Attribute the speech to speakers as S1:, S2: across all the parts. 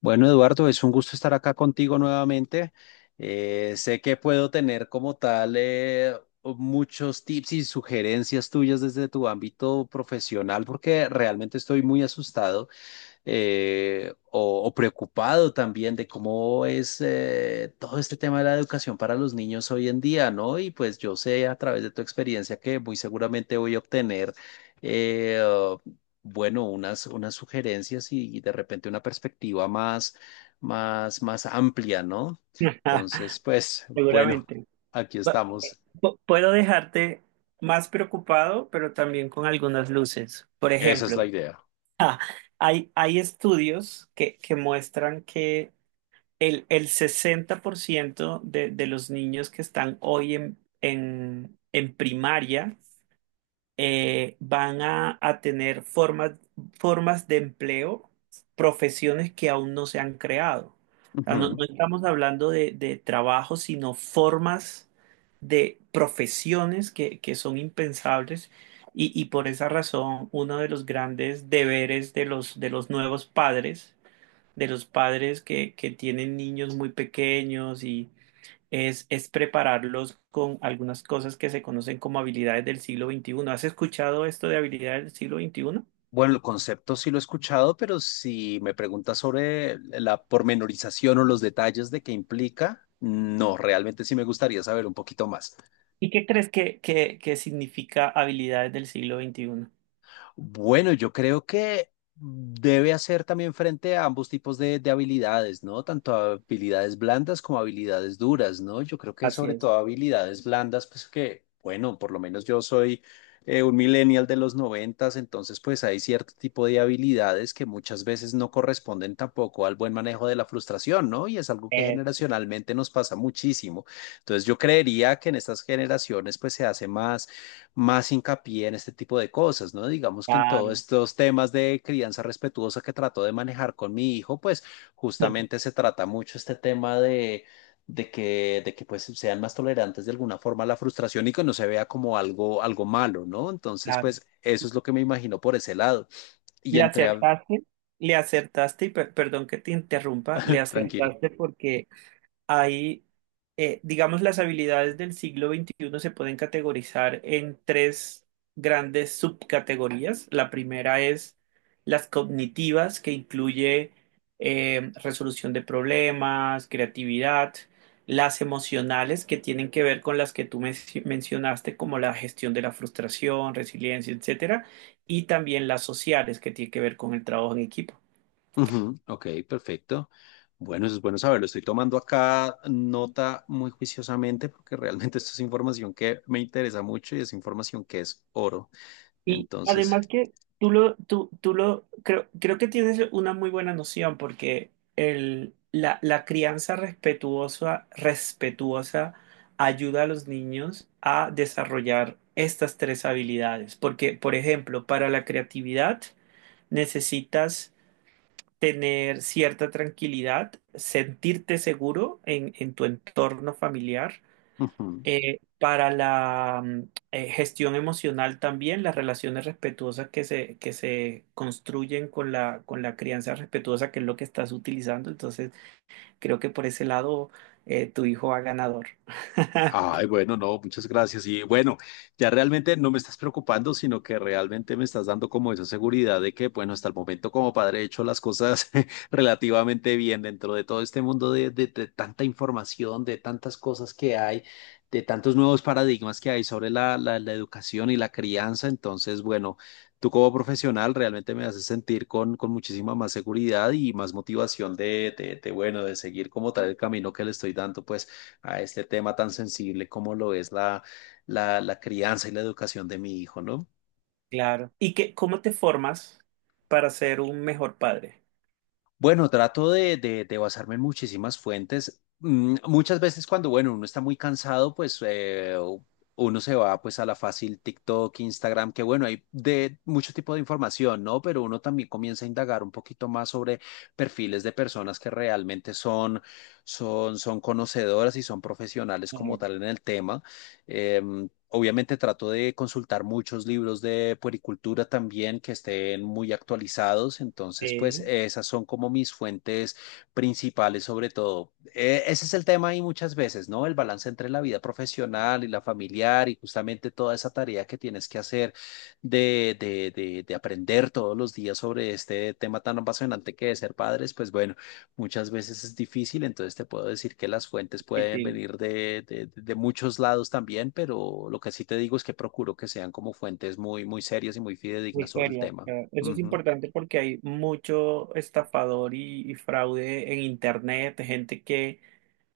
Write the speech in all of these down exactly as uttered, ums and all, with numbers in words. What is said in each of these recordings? S1: Bueno, Eduardo, es un gusto estar acá contigo nuevamente. Eh, sé que puedo tener como tal eh, muchos tips y sugerencias tuyas desde tu ámbito profesional porque realmente estoy muy asustado eh, o, o preocupado también de cómo es eh, todo este tema de la educación para los niños hoy en día, ¿no? Y pues yo sé a través de tu experiencia que muy seguramente voy a obtener, eh, bueno, unas, unas sugerencias y, y de repente una perspectiva más, más, más amplia, ¿no? Entonces, pues, bueno,
S2: Seguramente.
S1: aquí
S2: Pa-
S1: estamos.
S2: pu- Puedo dejarte más preocupado, pero también con algunas luces. Por
S1: Esa es la
S2: ejemplo,
S1: idea.
S2: ah, hay, hay estudios que, que muestran que el, el sesenta por ciento de, de los niños que están hoy en, en en primaria eh, van a, a tener formas, formas de empleo, profesiones que aún no se han creado. O sea, no,
S1: Ujú.
S2: no estamos hablando de, de trabajo, sino formas de profesiones que, que son impensables y, y por esa razón uno de los grandes deberes de los, de los nuevos padres, de los padres que, que tienen niños muy pequeños y es, es prepararlos con algunas cosas que se conocen como habilidades del siglo veintiuno. ¿Has escuchado esto de habilidades del siglo veintiuno?
S1: Bueno, el concepto sí lo he escuchado, pero si me preguntas sobre la pormenorización o los detalles de qué implica, no, realmente sí me gustaría saber un poquito más.
S2: ¿Y qué crees que, que, que significa habilidades del siglo veintiuno?
S1: Bueno, yo creo que debe hacer también frente a ambos tipos de, de habilidades, ¿no? Tanto habilidades blandas como habilidades duras, ¿no? Yo creo que
S2: Así
S1: sobre
S2: es.
S1: todo habilidades blandas, pues que, bueno, por lo menos yo soy eh, un millennial de los noventas, entonces pues hay cierto tipo de habilidades que muchas veces no corresponden tampoco al buen manejo de la frustración, ¿no? Y es algo que
S2: Eh,
S1: generacionalmente nos pasa muchísimo. Entonces yo creería que en estas generaciones pues se hace más más hincapié en este tipo de cosas, ¿no? Digamos que en todos
S2: claro,
S1: estos temas de crianza respetuosa que trato de manejar con mi hijo, pues justamente se trata mucho este tema de, de que, de que pues sean más tolerantes de alguna forma a la frustración y que no se vea como algo, algo malo, ¿no? Entonces,
S2: claro.
S1: pues eso es lo que me imagino por ese lado. Y
S2: Le
S1: entre a...
S2: acertaste, le acertaste, y per- perdón que te interrumpa, le
S1: Tranquilo.
S2: acertaste porque Hay, eh, digamos, las habilidades del siglo veintiuno se pueden categorizar en tres grandes subcategorías. La primera es las cognitivas, que incluye eh, resolución de problemas, creatividad. Las emocionales, que tienen que ver con las que tú men- mencionaste, como la gestión de la frustración, resiliencia, etcétera. Y también las sociales, que tienen que ver con el trabajo en equipo.
S1: Ujú, ok, perfecto. Bueno, eso es bueno saberlo. Estoy tomando acá nota muy juiciosamente porque realmente esto es información que me interesa mucho y es información que es oro.
S2: Y
S1: Entonces,
S2: además que tú lo, tú, tú lo, creo, creo que tienes una muy buena noción porque el, la, la crianza respetuosa, respetuosa ayuda a los niños a desarrollar estas tres habilidades. Porque, por ejemplo, para la creatividad necesitas tener cierta tranquilidad, sentirte seguro en, en tu entorno familiar.
S1: ujú.
S2: Eh, para la mm, eh, gestión emocional también, las relaciones respetuosas que se, que se construyen con la, con la crianza respetuosa, que es lo que estás utilizando. Entonces, creo que por ese lado eh, tu hijo va ganador.
S1: Ay, bueno, no, muchas gracias. Y bueno, ya realmente no me estás preocupando, sino que realmente me estás dando como esa seguridad de que, bueno, hasta el momento como padre he hecho las cosas relativamente bien dentro de todo este mundo de, de- de tanta información, de tantas cosas que hay, de tantos nuevos paradigmas que hay sobre la, la, la educación y la crianza. Entonces, bueno, tú como profesional realmente me haces sentir con, con muchísima más seguridad y más motivación de, de, de, bueno, de seguir como tal el camino que le estoy dando, pues a este tema tan sensible como lo es la, la, la crianza y la educación de mi hijo, ¿no?
S2: Claro. ¿Y qué, cómo te formas para ser un mejor padre?
S1: Bueno, trato de, de, de basarme en muchísimas fuentes. Mm, muchas veces cuando, bueno, uno está muy cansado, pues eh, uno se va pues a la fácil TikTok, Instagram, que bueno, hay de mucho tipo de información, ¿no? Pero uno también comienza a indagar un poquito más sobre perfiles de personas que realmente son, son, son conocedoras y son profesionales como
S2: Eh,
S1: tal en el tema. Em, Obviamente trato de consultar muchos libros de puericultura también que estén muy actualizados, entonces pues
S2: Sí,
S1: esas son como mis fuentes principales sobre todo. Eh, ese es el tema ahí muchas veces, ¿no? El balance entre la vida profesional y la familiar y justamente toda esa tarea que tienes que hacer de, de, de, de aprender todos los días sobre este tema tan apasionante que es ser padres, pues bueno. Muchas veces es difícil, entonces te puedo decir que las fuentes pueden
S2: difícil,
S1: venir de, de- de muchos lados también, pero lo que sí te digo es que procuro que sean como fuentes muy, muy serias y muy
S2: muy
S1: fidedignas sobre el
S2: serio.
S1: tema.
S2: Claro. Eso es
S1: Ujú.
S2: importante porque hay mucho estafador y, y fraude en internet, gente que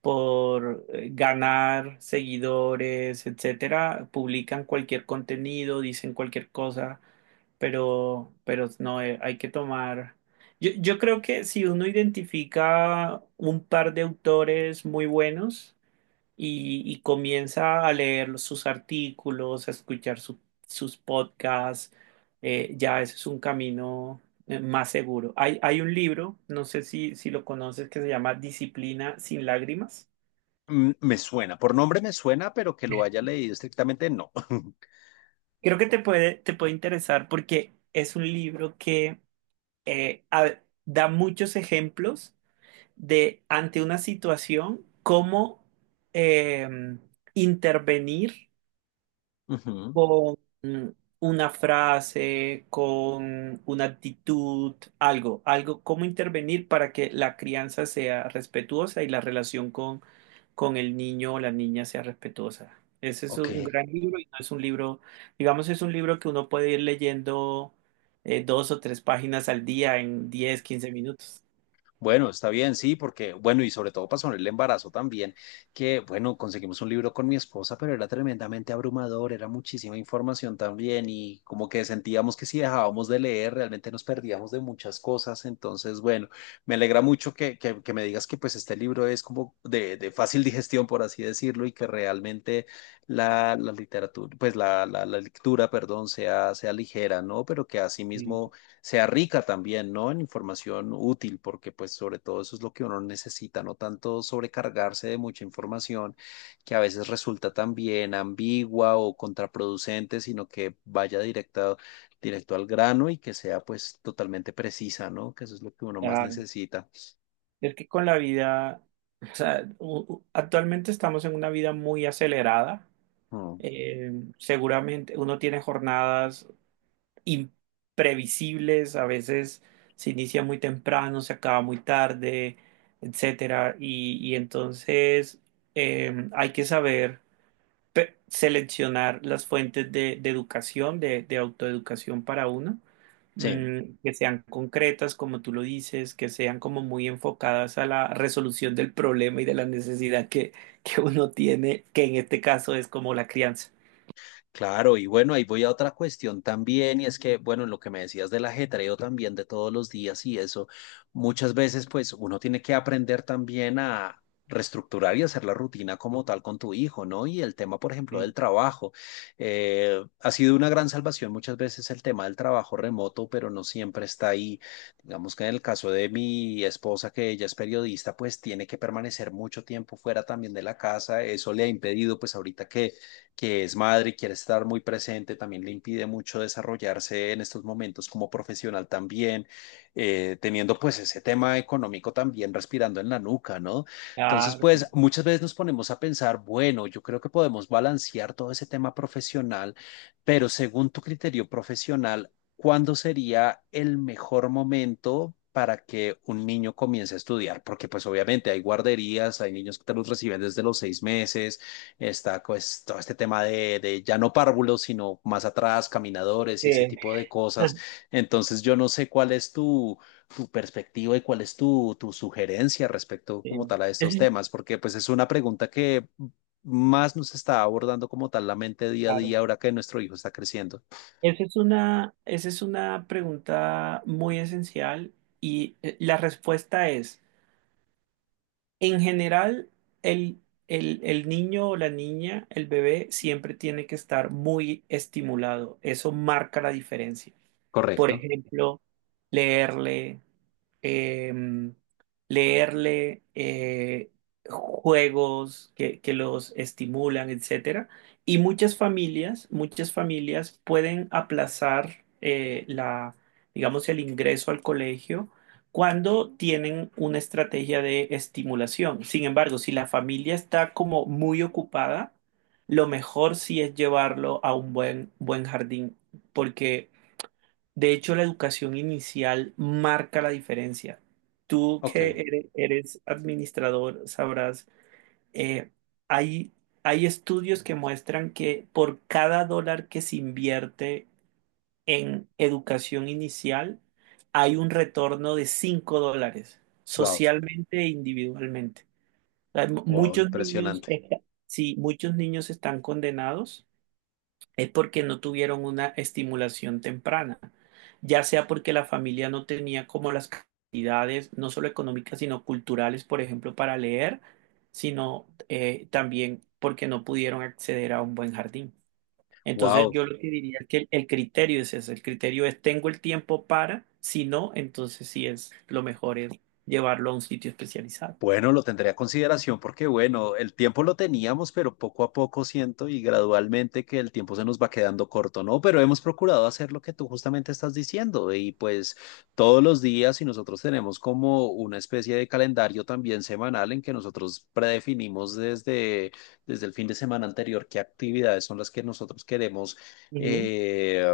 S2: por eh, ganar seguidores, etcétera, publican cualquier contenido, dicen cualquier cosa, pero, pero no, eh, hay que tomar. Yo, yo creo que si uno identifica un par de autores muy buenos y, y comienza a leer sus artículos, a escuchar su- sus podcasts, eh, ya ese es un camino eh, más seguro. Hay, hay un libro, no sé si, si lo conoces, que se llama Disciplina sin lágrimas.
S1: Mm, me suena, por nombre me suena, pero que lo haya leído estrictamente, no.
S2: Creo que te puede, te puede interesar porque es un libro que eh, a- da muchos ejemplos de ante una situación cómo eh, intervenir
S1: Ujú.
S2: con una frase, con una actitud, algo, algo, cómo intervenir para que la crianza sea respetuosa y la relación con, con el niño o la niña sea respetuosa. Ese es un
S1: Ok.
S2: gran libro y no es un libro, digamos, es un libro que uno puede ir leyendo eh, dos o tres páginas al día en diez, quince minutos.
S1: Bueno, está bien, sí, porque, bueno, y sobre todo pasó en el embarazo también, que, bueno, conseguimos un libro con mi esposa, pero era tremendamente abrumador, era muchísima información también y como que sentíamos que si dejábamos de leer, realmente nos perdíamos de muchas cosas. Entonces, bueno, me alegra mucho que, que, que me digas que pues este libro es como de, de fácil digestión, por así decirlo, y que realmente la, la literatura, pues la, la, la lectura, perdón, sea, sea ligera, ¿no? Pero que
S2: Mm,
S1: asimismo sea rica también, ¿no? En información útil, porque pues sobre todo eso es lo que uno necesita, no tanto sobrecargarse de mucha información que a veces resulta también ambigua o contraproducente, sino que vaya directa, directo al grano y que sea pues totalmente precisa, ¿no? Que eso es lo que uno más
S2: claro.
S1: necesita.
S2: Es que con la vida, o sea, u- u- actualmente estamos en una vida muy acelerada.
S1: Mm,
S2: Eh, seguramente uno tiene jornadas imprevisibles, a veces se inicia muy temprano, se acaba muy tarde, etcétera. Y, y entonces eh, hay que saber pe- seleccionar las fuentes de, de educación, de, de autoeducación para uno,
S1: sí.
S2: mm, que sean concretas, como tú lo dices, que sean como muy enfocadas a la resolución del problema y de la necesidad que, que uno tiene, que en este caso es como la crianza.
S1: Claro, y bueno, ahí voy a otra cuestión también, y es que, bueno, en lo que me decías del ajetreo también de todos los días y eso, muchas veces pues uno tiene que aprender también a reestructurar y hacer la rutina como tal con tu hijo, ¿no? Y el tema, por ejemplo, del trabajo. Eh, ha sido una gran salvación muchas veces el tema del trabajo remoto, pero no siempre está ahí. Digamos que en el caso de mi esposa, que ella es periodista, pues tiene que permanecer mucho tiempo fuera también de la casa. Eso le ha impedido, pues ahorita que que es madre y quiere estar muy presente, también le impide mucho desarrollarse en estos momentos como profesional también, eh, teniendo pues ese tema económico también respirando en la nuca, ¿no? Entonces, pues
S2: Claro,
S1: muchas veces nos ponemos a pensar, bueno, yo creo que podemos balancear todo ese tema profesional, pero según tu criterio profesional, ¿cuándo sería el mejor momento para que un niño comience a estudiar? Porque pues obviamente hay guarderías, hay niños que te los reciben desde los seis meses. Está pues todo este tema de, de ya no párvulos, sino más atrás, caminadores y ese
S2: sí,
S1: tipo de cosas. Entonces yo no sé cuál es tu, tu perspectiva y cuál es tu, tu sugerencia respecto
S2: sí,
S1: como tal a estos
S2: es-
S1: temas, porque pues es una pregunta que más nos está abordando como tal la mente día a
S2: claro.
S1: día ahora que nuestro hijo está creciendo.
S2: Esa es una, esa es una pregunta muy esencial y eh, la respuesta es, en general, el, el, el niño o la niña, el bebé, siempre tiene que estar muy estimulado. Eso marca la diferencia. Por
S1: Correcto.
S2: ejemplo, leerle. eh, leerle eh, juegos que, que los estimulan, etcétera. Y muchas familias, muchas familias pueden aplazar eh, la, digamos, el ingreso al colegio cuando tienen una estrategia de estimulación. Sin embargo, si la familia está como muy ocupada, lo mejor sí es llevarlo a un buen, buen jardín, porque de hecho, la educación inicial marca la diferencia. Tú que
S1: Ok,
S2: ere- eres administrador sabrás, eh, hay, hay estudios que muestran que por cada dólar que se invierte en educación inicial, hay un retorno de cinco dólares,
S1: wow,
S2: socialmente e individualmente. O sea, mu-
S1: wow,
S2: muchos niños,
S1: impresionante.
S2: está- sí, muchos niños están condenados es porque no tuvieron una estimulación temprana, ya sea porque la familia no tenía como las capacidades, no solo económicas, sino culturales, por ejemplo, para leer, sino eh, también porque no pudieron acceder a un buen jardín. Entonces
S1: Wow,
S2: yo lo que diría es que el, el criterio es ese, el criterio es tengo el tiempo para, si no, entonces sí es lo mejor es llevarlo a un sitio especializado.
S1: bueno, lo tendré a consideración porque, bueno, el tiempo lo teníamos, pero poco a poco siento y gradualmente que el tiempo se nos va quedando corto, ¿no? Pero hemos procurado hacer lo que tú justamente estás diciendo y pues todos los días y nosotros tenemos como una especie de calendario también semanal en que nosotros predefinimos desde, desde el fin de semana anterior qué actividades son las que nosotros queremos.
S2: Ujú.
S1: eh,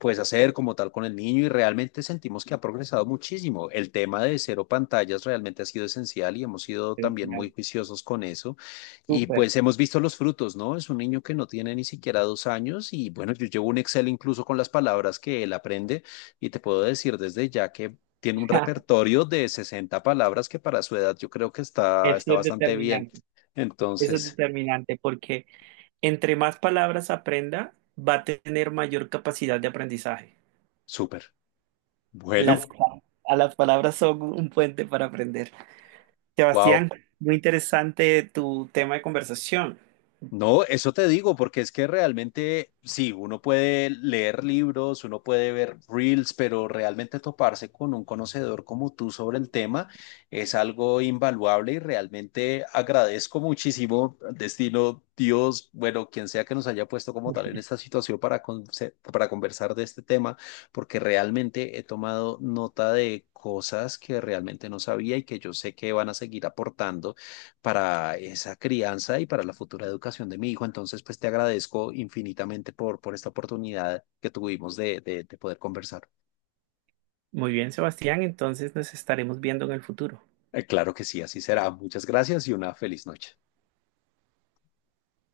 S1: pues hacer como tal con el niño y realmente sentimos que ha progresado muchísimo. El tema de cero pantallas realmente ha sido esencial y hemos sido también
S2: Genial.
S1: muy juiciosos con eso y
S2: Súper.
S1: pues hemos visto los frutos, ¿no? Es un niño que no tiene ni siquiera dos años y bueno, yo llevo un Excel incluso con las palabras que él aprende y te puedo decir desde ya que... Tiene un repertorio de sesenta palabras que para su edad yo creo que está,
S2: Eso
S1: está
S2: es
S1: bastante bien.
S2: determinante, eso es
S1: Entonces,
S2: determinante porque entre más palabras aprenda, va a tener mayor capacidad de aprendizaje.
S1: súper.
S2: Las,
S1: Bueno,
S2: a las palabras son un puente para aprender.
S1: wow,
S2: Sebastián, muy interesante tu tema de conversación.
S1: no, eso te digo, porque es que realmente, sí, uno puede leer libros, uno puede ver reels, pero realmente toparse con un conocedor como tú sobre el tema es algo invaluable y realmente agradezco muchísimo, destino, Dios, bueno, quien sea que nos haya puesto como tal en esta situación para, conse- para conversar de este tema, porque realmente he tomado nota de cosas que realmente no sabía y que yo sé que van a seguir aportando para esa crianza y para la futura educación de mi hijo. Entonces, pues te agradezco infinitamente por, por esta oportunidad que tuvimos de, de, de poder conversar.
S2: Muy bien, Sebastián, entonces nos estaremos viendo en el futuro.
S1: Eh, claro que sí, así será. Muchas gracias y una feliz noche.